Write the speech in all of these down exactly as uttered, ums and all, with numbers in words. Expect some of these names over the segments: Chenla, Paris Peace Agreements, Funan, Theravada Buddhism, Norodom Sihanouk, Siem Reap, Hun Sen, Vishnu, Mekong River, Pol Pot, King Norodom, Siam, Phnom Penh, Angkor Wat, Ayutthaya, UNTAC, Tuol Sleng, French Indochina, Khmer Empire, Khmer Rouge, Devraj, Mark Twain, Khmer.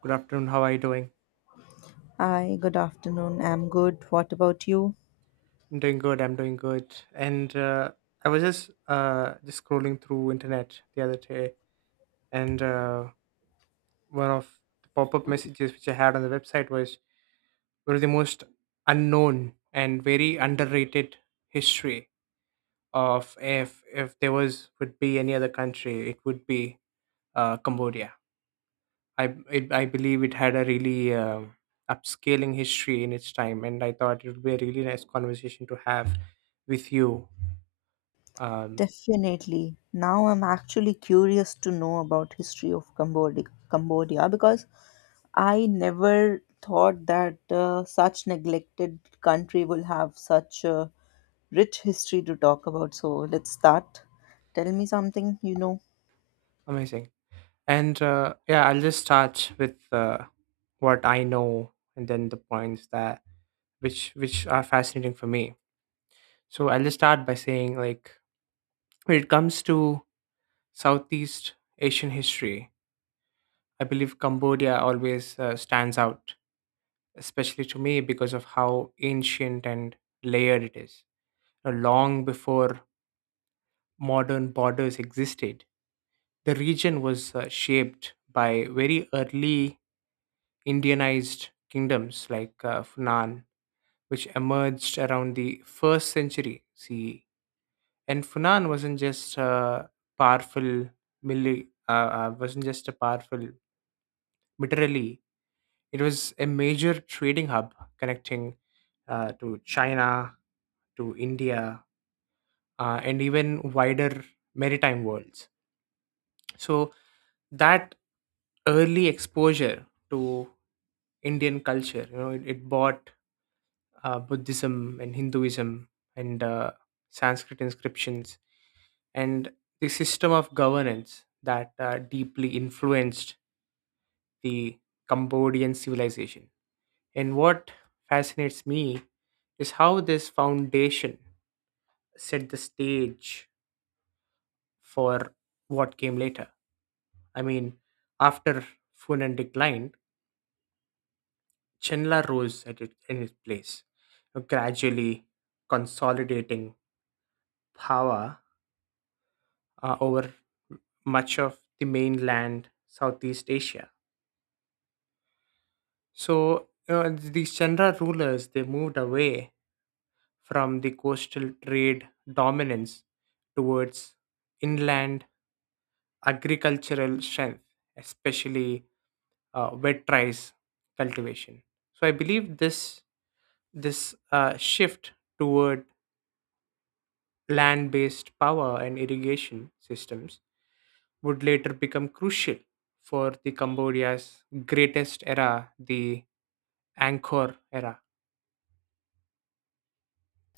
Good afternoon. How are you doing? Hi, good afternoon. I'm good. What about you? I'm doing good. I'm doing good. And uh, I was just uh, just scrolling through internet the other day, and uh, one of the pop-up messages which I had on the website was one of the most unknown and very underrated history of if if there was would be any other country, it would be uh, Cambodia. I it, I believe it had a really um upscaling history in its time, and I thought it would be a really nice conversation to have with you. Um, Definitely. Now I'm actually curious to know about history of Cambodia, Cambodia because I never thought that uh, such neglected country will have such a rich history to talk about. So let's start. Tell me something you know. Amazing. And uh, yeah, I'll just start with uh, what I know, and then the points that which which are fascinating for me. So I'll just start by saying, like, when it comes to Southeast Asian history, I believe Cambodia always uh, stands out, especially to me because of how ancient and layered it is. Uh, long before modern borders existed, the region was uh, shaped by very early Indianized kingdoms like uh, Funan, which emerged around the first century C E. And Funan wasn't just a powerful mili- uh, uh, wasn't just a powerful militarily. It was a major trading hub connecting uh, to China, to India, uh, and even wider maritime worlds. So that early exposure to Indian culture. You know, it, it brought uh, Buddhism and Hinduism and uh, Sanskrit inscriptions, and the system of governance that uh, deeply influenced the Cambodian civilization. And what fascinates me is how this foundation set the stage for what came later. I mean, after Funan declined, Chenla rose at it, in its place, gradually consolidating power uh, over much of the mainland Southeast Asia. So uh, the Chandra rulers they moved away from the coastal trade dominance towards inland agricultural strength, especially uh, wet rice cultivation. So I believe this this uh, shift toward land-based power and irrigation systems would later become crucial for the Cambodia's greatest era, the Angkor era.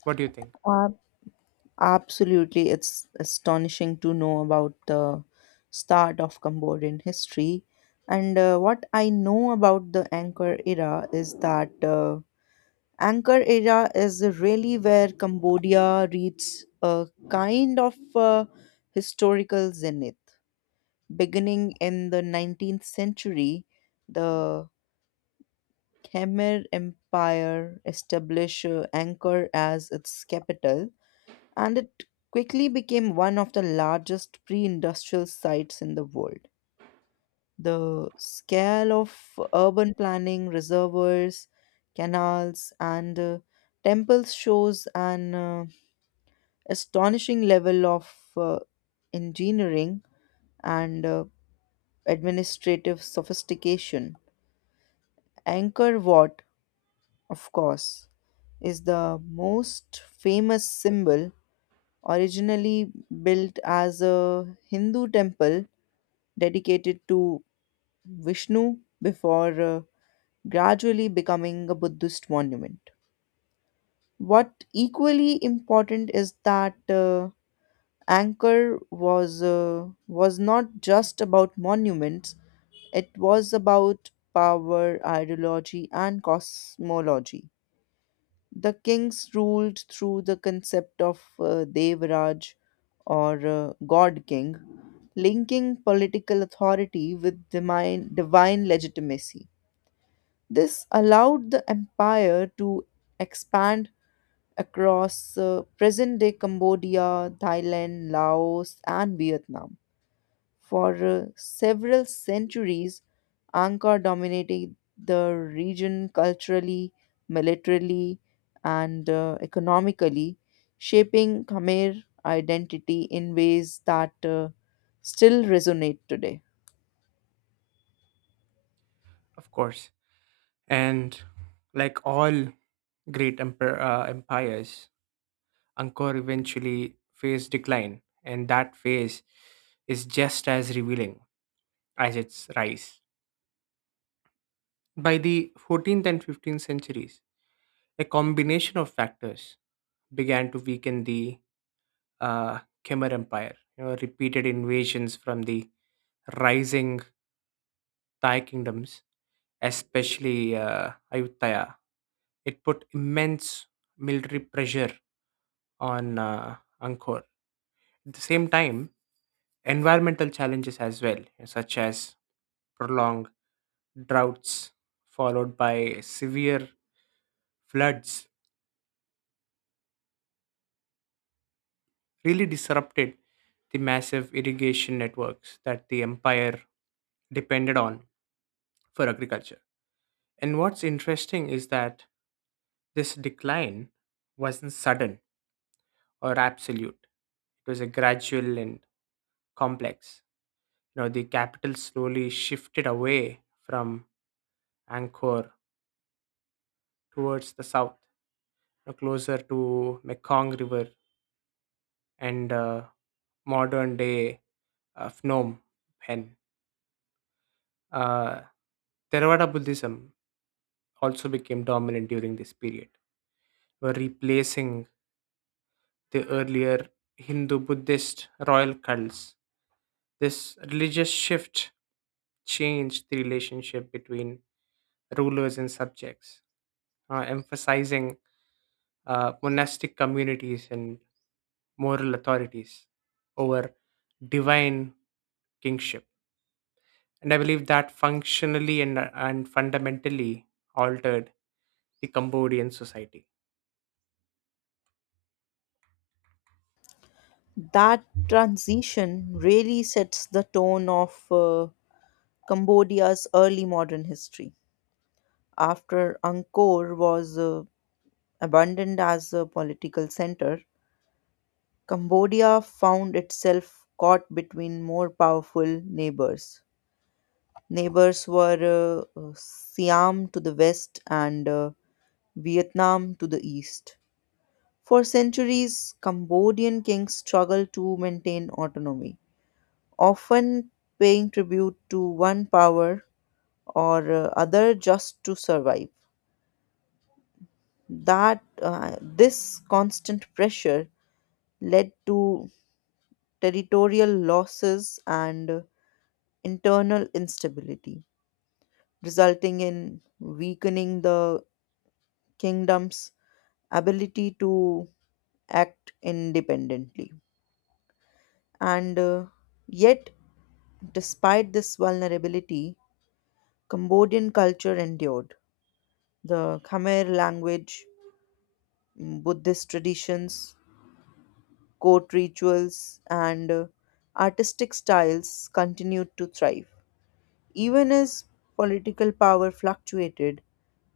What do you think? Uh, Absolutely, it's astonishing to know about the start of Cambodian history. And uh, what I know about the Angkor era is that uh, Angkor era is really where Cambodia reaches a kind of uh, historical zenith. Beginning in the nineteenth century, the Khmer Empire established uh, Angkor as its capital, and it quickly became one of the largest pre industrial sites in the world. The scale of urban planning, reservoirs, canals, and uh, temples shows an uh, astonishing level of uh, engineering and uh, administrative sophistication. Angkor Wat, of course, is the most famous symbol, originally built as a Hindu temple dedicated to Vishnu before uh, gradually becoming a Buddhist monument. What equally important is that uh, Angkor was uh, was not just about monuments; it was about power, ideology, and cosmology. The kings ruled through the concept of uh, Devraj or uh, God King, linking political authority with divine, divine legitimacy. This allowed the empire to expand across uh, present day Cambodia, Thailand, Laos, and Vietnam. For uh, several centuries, Angkor dominated the region culturally, militarily, and uh, economically, shaping Khmer identity in ways that uh, still resonate today. Of course. And like all great emper- uh, empires, Angkor eventually faced decline, and that phase is just as revealing as its rise. By the fourteenth and fifteenth centuries, a combination of factors began to weaken the uh, Khmer Empire. You know, repeated invasions from the rising Thai kingdoms, especially uh, Ayutthaya. It put immense military pressure on uh, Angkor. At the same time, environmental challenges as well, such as prolonged droughts followed by severe floods, really disrupted the massive irrigation networks that the empire depended on for agriculture. And what's interesting is that this decline wasn't sudden or absolute. It was a gradual and complex. You know, the capital slowly shifted away from Angkor towards the south, you know, closer to Mekong River and uh, modern day uh, Phnom Penh. Uh, Theravada Buddhism also became dominant during this period, were replacing the earlier Hindu Buddhist royal cults. This religious shift changed the relationship between rulers and subjects, uh, emphasizing uh, monastic communities and moral authorities over divine kingship. And I believe that functionally and, and fundamentally altered the Cambodian society. That transition really sets the tone of. Uh, Cambodia's early modern history. After Angkor was uh, abandoned as a political center, Cambodia found itself caught between more powerful neighbors. Neighbors were uh, uh, Siam to the west and uh, Vietnam to the east. For centuries, Cambodian kings struggled to maintain autonomy, often paying tribute to one power or uh, other just to survive. That uh, this constant pressure led to territorial losses and internal instability, resulting in weakening the kingdom's ability to act independently, and uh, yet despite this vulnerability, cambodian culture endured. The khmer language, buddhist traditions, court rituals, and uh, artistic styles continued to thrive. Even as political power fluctuated,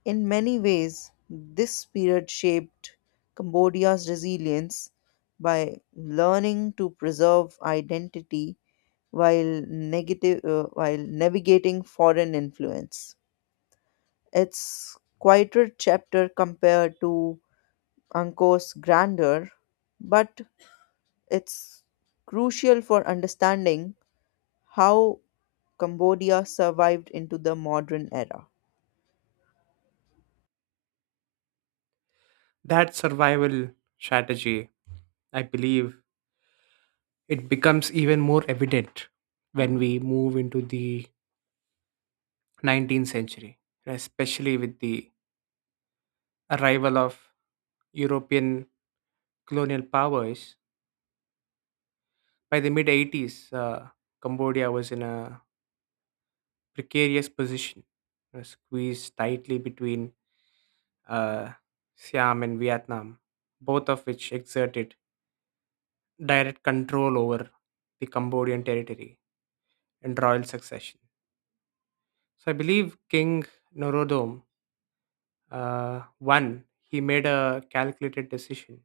in many ways, this period shaped Cambodia's resilience by learning to preserve identity while negative uh, while navigating foreign influence. Its quieter chapter compared to Angkor's grandeur, but it's crucial for understanding how Cambodia survived into the modern era. That survival strategy, I believe, it becomes even more evident when we move into the nineteenth century, especially with the arrival of European colonial powers. By the mid eighties, uh, Cambodia was in a precarious position, uh, squeezed tightly between uh, Siam and Vietnam, both of which exerted direct control over the Cambodian territory and royal succession. So I believe King Norodom Uh, one, he made a calculated decision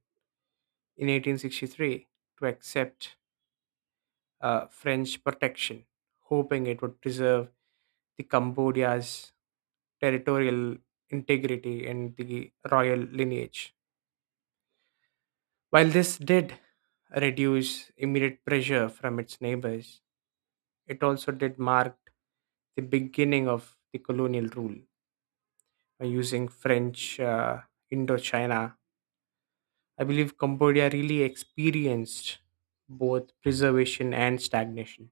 in eighteen sixty-three to accept uh, French protection, hoping it would preserve the Cambodia's territorial integrity and the royal lineage. While this did reduce immediate pressure from its neighbors, it also did mark the beginning of the colonial rule by using French uh, Indochina. I believe Cambodia really experienced both preservation and stagnation.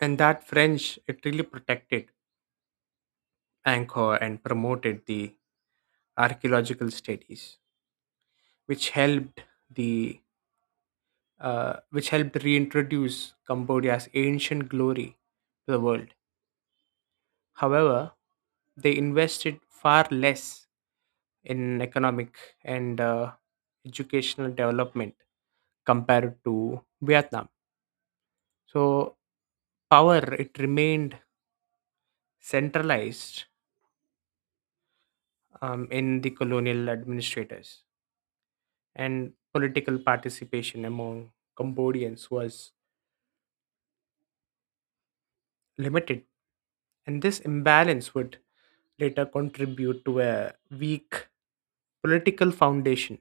And that French, it really protected Angkor and promoted the archaeological studies, which helped the uh, which helped reintroduce Cambodia's ancient glory to the world. However, they invested far less in economic and uh, educational development compared to Vietnam. So power it remained centralized um, in the colonial administrators, and political participation among Cambodians was limited. And this imbalance would later contribute to a weak political foundation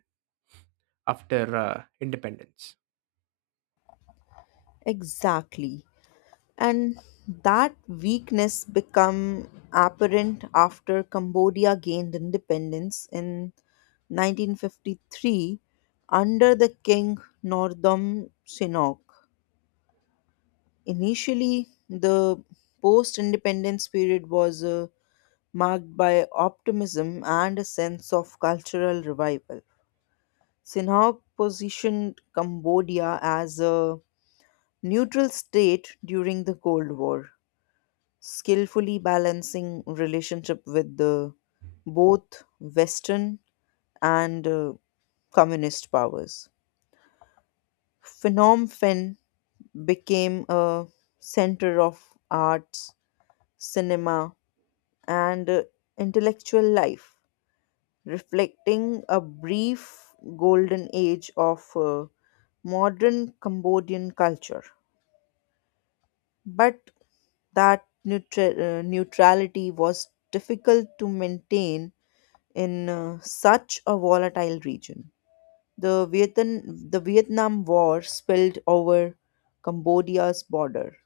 after uh, independence. Exactly. And that weakness become apparent after Cambodia gained independence in nineteen fifty-three under the King Northam Sihanouk. Initially, the post-independence period was uh, marked by optimism and a sense of cultural revival. Sinha positioned Cambodia as a neutral state during the Cold War, skillfully balancing relationship with the, both Western and uh, communist powers. Phnom Penh became a center of arts, cinema, and uh, intellectual life, reflecting a brief golden age of uh, modern Cambodian culture. But that neutra- uh, neutrality was difficult to maintain in uh, such a volatile region. The, Vietnam, the Vietnam War spilled over Cambodia's border,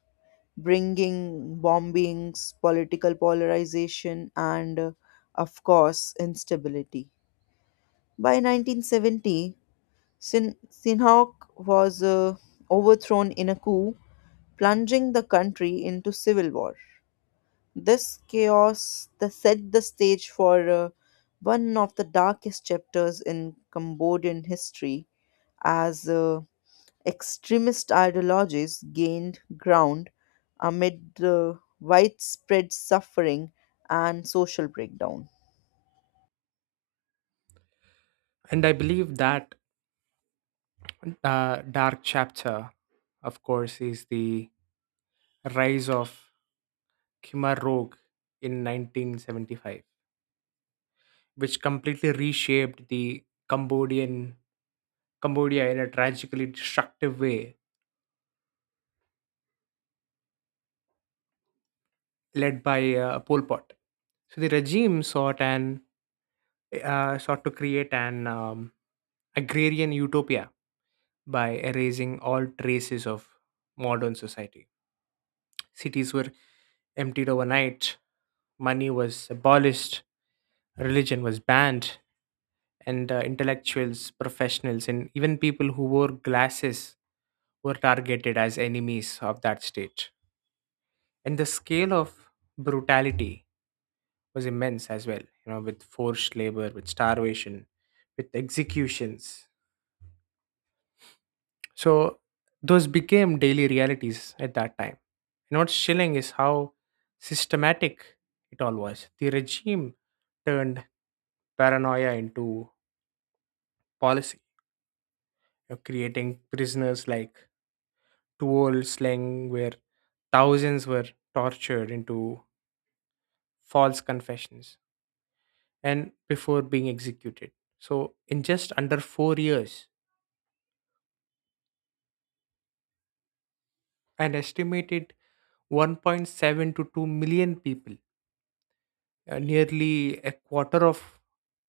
bringing bombings, political polarization, and, uh, of course, instability. By nineteen seventy, Sin- Sinhok was uh, overthrown in a coup, plunging the country into civil war. This chaos the set the stage for uh, one of the darkest chapters in Cambodian history as uh, extremist ideologies gained ground amid the widespread suffering and social breakdown. And I believe that uh, dark chapter, of course, is the rise of Khmer Rouge in nineteen seventy-five, which completely reshaped the Cambodian Cambodia in a tragically destructive way, led by uh, Pol Pot. So the regime sought an uh, sought to create an um, agrarian utopia by erasing all traces of modern society. Cities were emptied overnight, money was abolished, religion was banned, and uh, intellectuals, professionals, and even people who wore glasses were targeted as enemies of that state. And the scale of brutality was immense as well, you know, with forced labor, with starvation, with executions. So those became daily realities at that time. And what's chilling is how systematic it all was. The regime turned paranoia into policy, you know, creating prisoners like Tuol Sleng, where thousands were tortured into false confessions and before being executed. So, in just under four years, and estimated one point seven to two million people. Uh, nearly a quarter of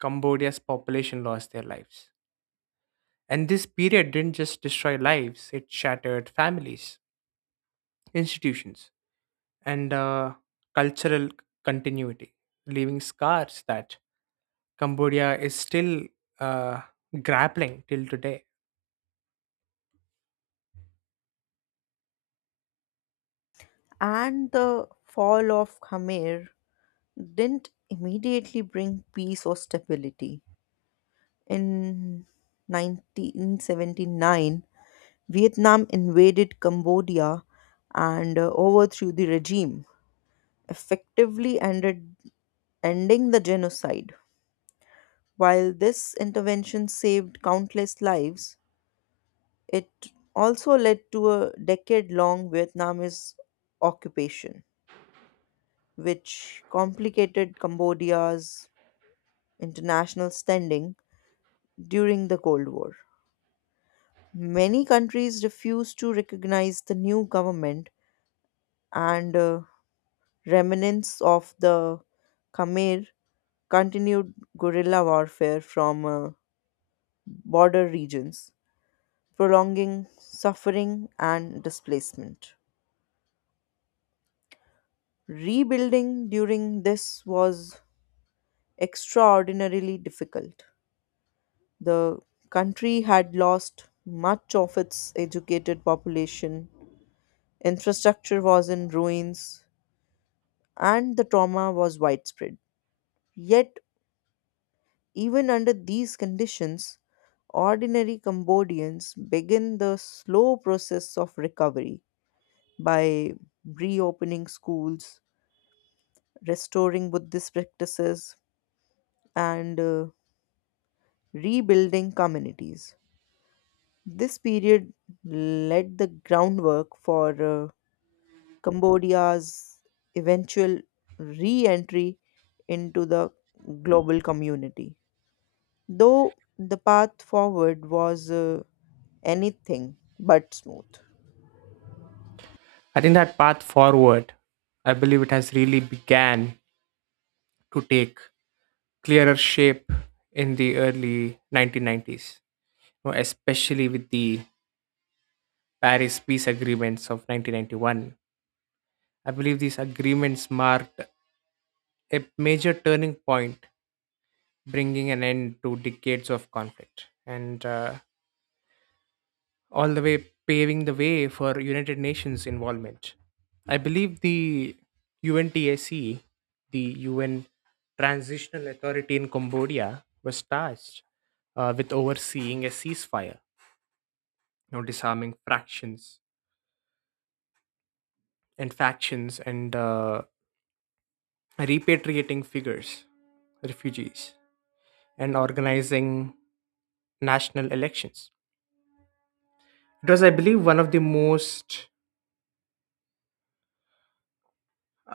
Cambodia's population lost their lives. And this period didn't just destroy lives, it shattered families, institutions, and uh, cultural continuity, leaving scars that Cambodia is still uh, grappling till today. And the fall of Khmer didn't immediately bring peace or stability. In nineteen seventy-nine, Vietnam invaded Cambodia and uh, overthrew the regime, effectively ended, ending the genocide. While this intervention saved countless lives, it also led to a decade long Vietnamese occupation, which complicated Cambodia's international standing during the Cold War. Many countries refuse to recognize the new government, and uh, remnants of the Khmer continued guerrilla warfare from uh, border regions, prolonging suffering and displacement. Rebuilding during this was extraordinarily difficult. The country had lost much of its educated population, infrastructure was in ruins, and the trauma was widespread. Yet, even under these conditions, ordinary Cambodians begin the slow process of recovery by reopening schools, restoring Buddhist practices, and uh, rebuilding communities. This period laid the groundwork for uh, Cambodia's eventual re entry into the global community, though the path forward was uh, anything but smooth. I think that path forward, I believe it has really began to take clearer shape in the early nineteen nineties, you know, especially with the Paris Peace Agreements of nineteen ninety-one. I believe these agreements marked a major turning point, bringing an end to decades of conflict. And uh, all the way paving the way for United Nations involvement. I believe the UNTAC, the U N Transitional Authority in Cambodia, was tasked uh, with overseeing a ceasefire, you know, disarming fractions and factions and uh, repatriating figures, refugees, and organizing national elections. It was, I believe, one of the most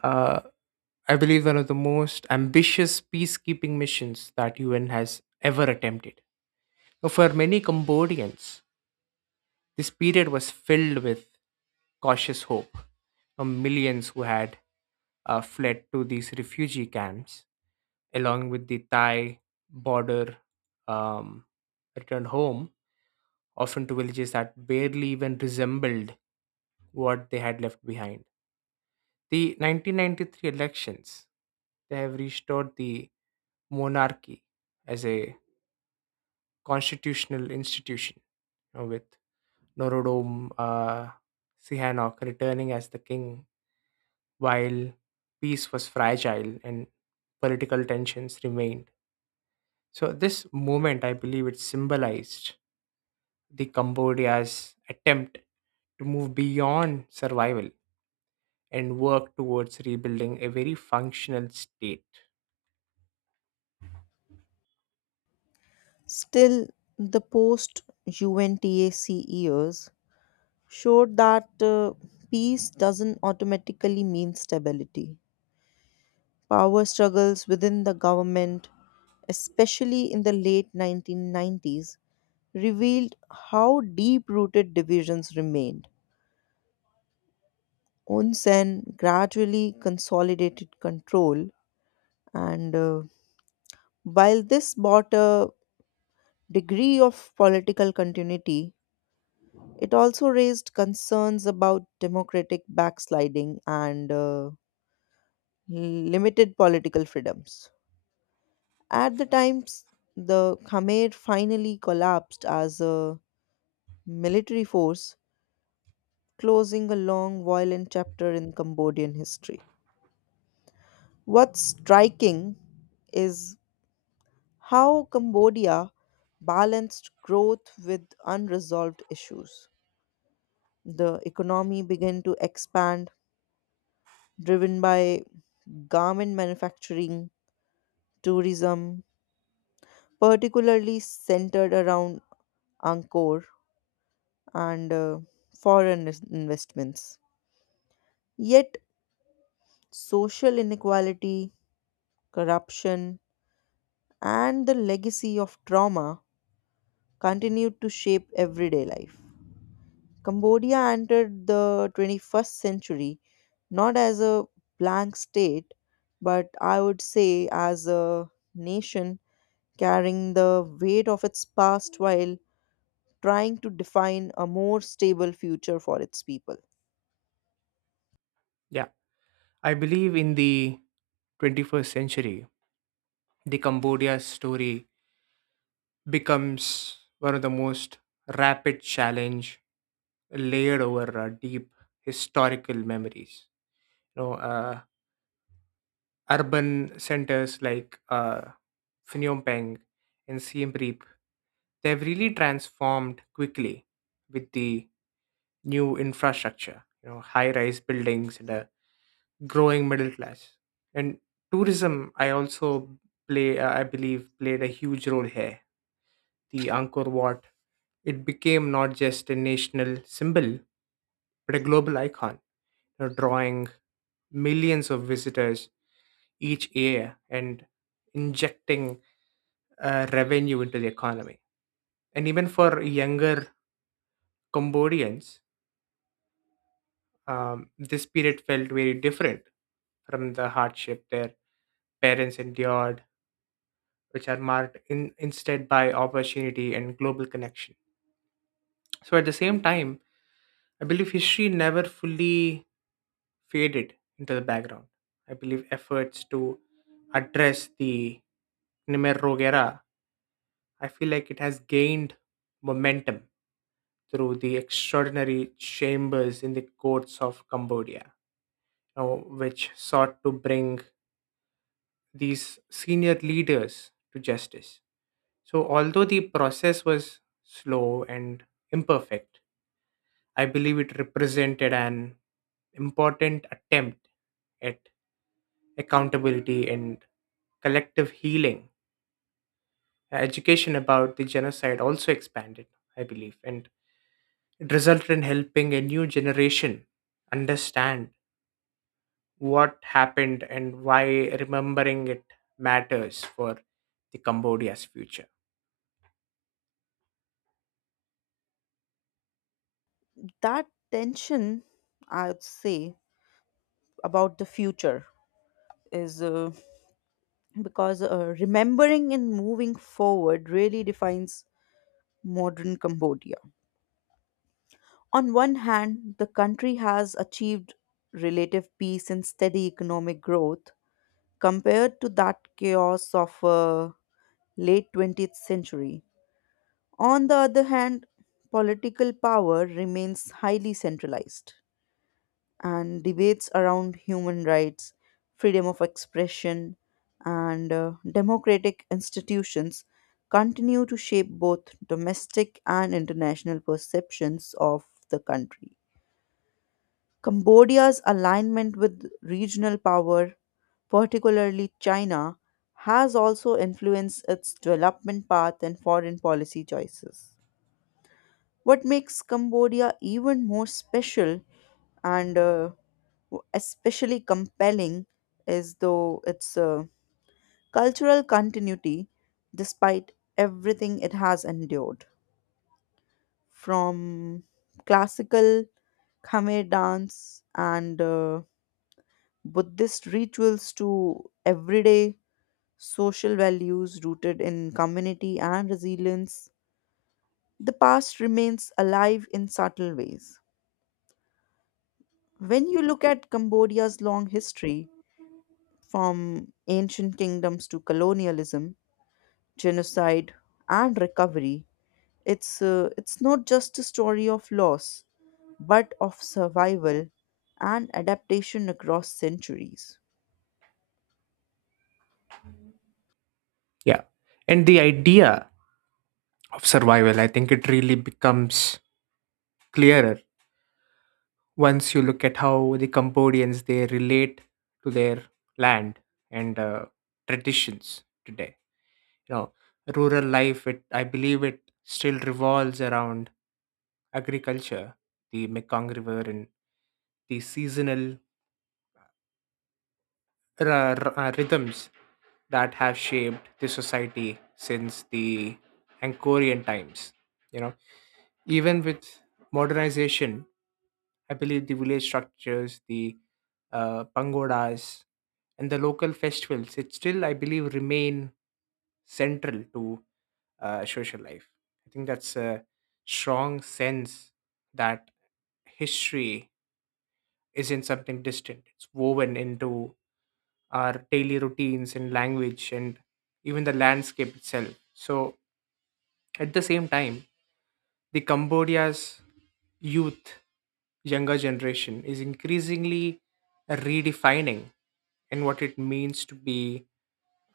uh, I believe one of the most ambitious peacekeeping missions that U N has ever attempted. Now, for many Cambodians, this period was filled with cautious hope. Now, millions who had uh, fled to these refugee camps, along with the Thai border, um, returned home, often to villages that barely even resembled what they had left behind. The nineteen ninety-three elections, they have restored the monarchy as a constitutional institution, you know, with Norodom uh, Sihanouk returning as the king while peace was fragile and political tensions remained. So this movement, I believe, it symbolized the Cambodia's attempt to move beyond survival and work towards rebuilding a very functional state. Still, the post UNTAC years showed that uh, peace doesn't automatically mean stability. Power struggles within the government, especially in the late nineteen nineties, revealed how deep rooted divisions remained. Hun Sen gradually consolidated control, and uh, while this brought a degree of political continuity, it also raised concerns about democratic backsliding and uh, limited political freedoms. At the times, the Khmer finally collapsed as a military force, closing a long violent chapter in Cambodian history. What's striking is how Cambodia balanced growth with unresolved issues. The economy began to expand, driven by garment manufacturing, tourism, particularly centered around Angkor, and uh, foreign is- investments. Yet, social inequality, corruption, and the legacy of trauma continued to shape everyday life. Cambodia entered the twenty-first century not as a blank state, but I would say as a nation carrying the weight of its past while trying to define a more stable future for its people. Yeah, I believe in the twenty-first century, the Cambodia story becomes one of the most rapid challenge layered over uh, deep historical memories. You know, uh, urban centers like uh, Phnom Penh and Siem Reap, they've really transformed quickly with the new infrastructure. You know, high-rise buildings and a growing middle class and tourism i also play uh, i believe played a huge role here. The Angkor Wat, it became not just a national symbol but a global icon, you know, drawing millions of visitors each year and injecting uh, revenue into the economy. And even for younger Cambodians, um, this period felt very different from the hardship their parents endured, which are marked in, instead by opportunity and global connection. So at the same time, I believe history never fully faded into the background. I believe efforts to address the Khmer Rouge era, I feel like it has gained momentum through the extraordinary chambers in the courts of Cambodia, you know, which sought to bring these senior leaders to justice. So, although the process was slow and imperfect, I believe it represented an important attempt at accountability and collective healing. Education about the genocide also expanded, I believe, and it resulted in helping a new generation understand what happened and why remembering it matters for the Cambodia's future. That tension, I would say, about the future is uh, because uh, remembering and moving forward really defines modern Cambodia. On one hand, the country has achieved relative peace and steady economic growth compared to that chaos of uh, late twentieth century. On the other hand, political power remains highly centralized, and debates around human rights, freedom of expression, and uh, democratic institutions continue to shape both domestic and international perceptions of the country. Cambodia's alignment with regional power, particularly China, has also influenced its development path and foreign policy choices. What makes Cambodia even more special and uh, w- especially compelling is though its uh, cultural continuity despite everything it has endured, from classical Khmer dance and uh, Buddhist rituals to everyday social values rooted in community and resilience, the past remains alive in subtle ways. When you look at Cambodia's long history, from ancient kingdoms to colonialism, genocide, and recovery, it's, uh, it's not just a story of loss, but of survival and adaptation across centuries. Yeah. And the idea of survival, I think it really becomes clearer once you look at how the Cambodians they relate to their land and uh, traditions today. You know, rural life, it I believe it still revolves around agriculture, the Mekong River, and the seasonal r- r- uh, rhythms that have shaped the society since the Angkorian times. You know, even with modernization, I believe the village structures, the uh, pagodas, and the local festivals, it still, I believe, remain central to uh, social life. I think that's a strong sense that history isn't something distant, it's woven into our daily routines and language and even the landscape itself. So at the same time, the Cambodia's youth, younger generation is increasingly redefining and what it means to be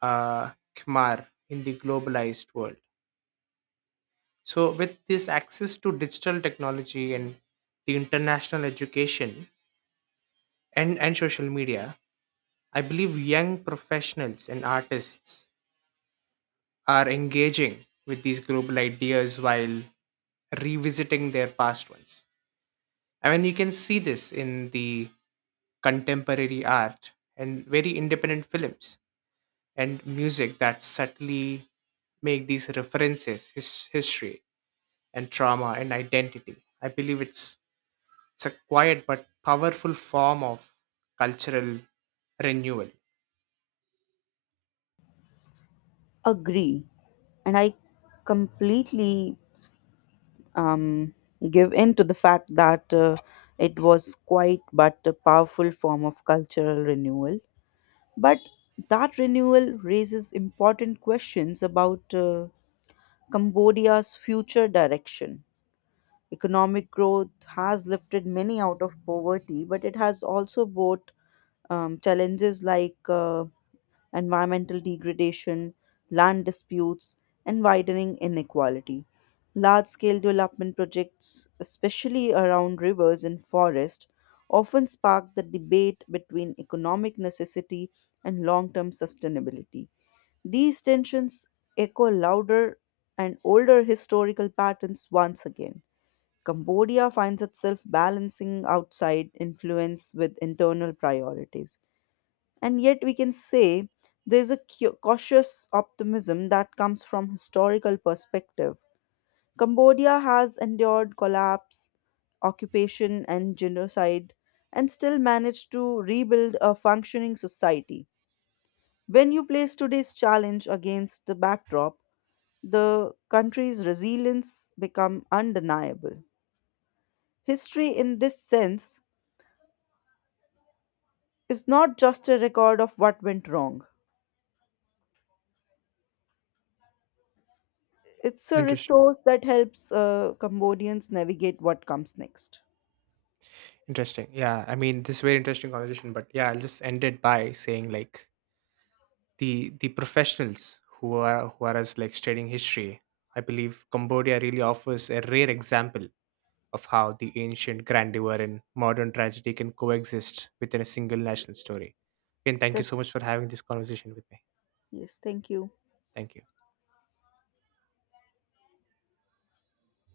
uh, Khmer in the globalized world. So, with this access to digital technology and the international education and, and social media, I believe young professionals and artists are engaging with these global ideas while revisiting their past ones. I mean, you can see this in the contemporary art and very independent films and music that subtly make these references, his history and trauma and identity. I believe it's it's a quiet but powerful form of cultural renewal. Agree. And I completely um, give in to the fact that uh, it was quite but a powerful form of cultural renewal. But that renewal raises important questions about uh, Cambodia's future direction. Economic growth has lifted many out of poverty, but it has also brought um, challenges like uh, environmental degradation, land disputes, and widening inequality. Large scale development projects, especially around rivers and forests, often spark the debate between economic necessity and long term sustainability. These tensions echo louder and older historical patterns once again. Cambodia finds itself balancing outside influence with internal priorities. And yet, we can say there's a cu- cautious optimism that comes from historical perspective. Cambodia has endured collapse, occupation, and genocide, and still managed to rebuild a functioning society. When you place today's challenge against the backdrop, the country's resilience become undeniable. History in this sense is not just a record of what went wrong. It's a Interesting. resource that helps uh, Cambodians navigate what comes next. Interesting. Yeah. I mean, this is very interesting conversation, but yeah, I'll just end it by saying, like, the the professionals who are who are as like studying history, I believe Cambodia really offers a rare example of how the ancient grandeur and modern tragedy can coexist within a single national story. And thank you Th- so much for having this conversation with me. Yes, thank you. Thank you.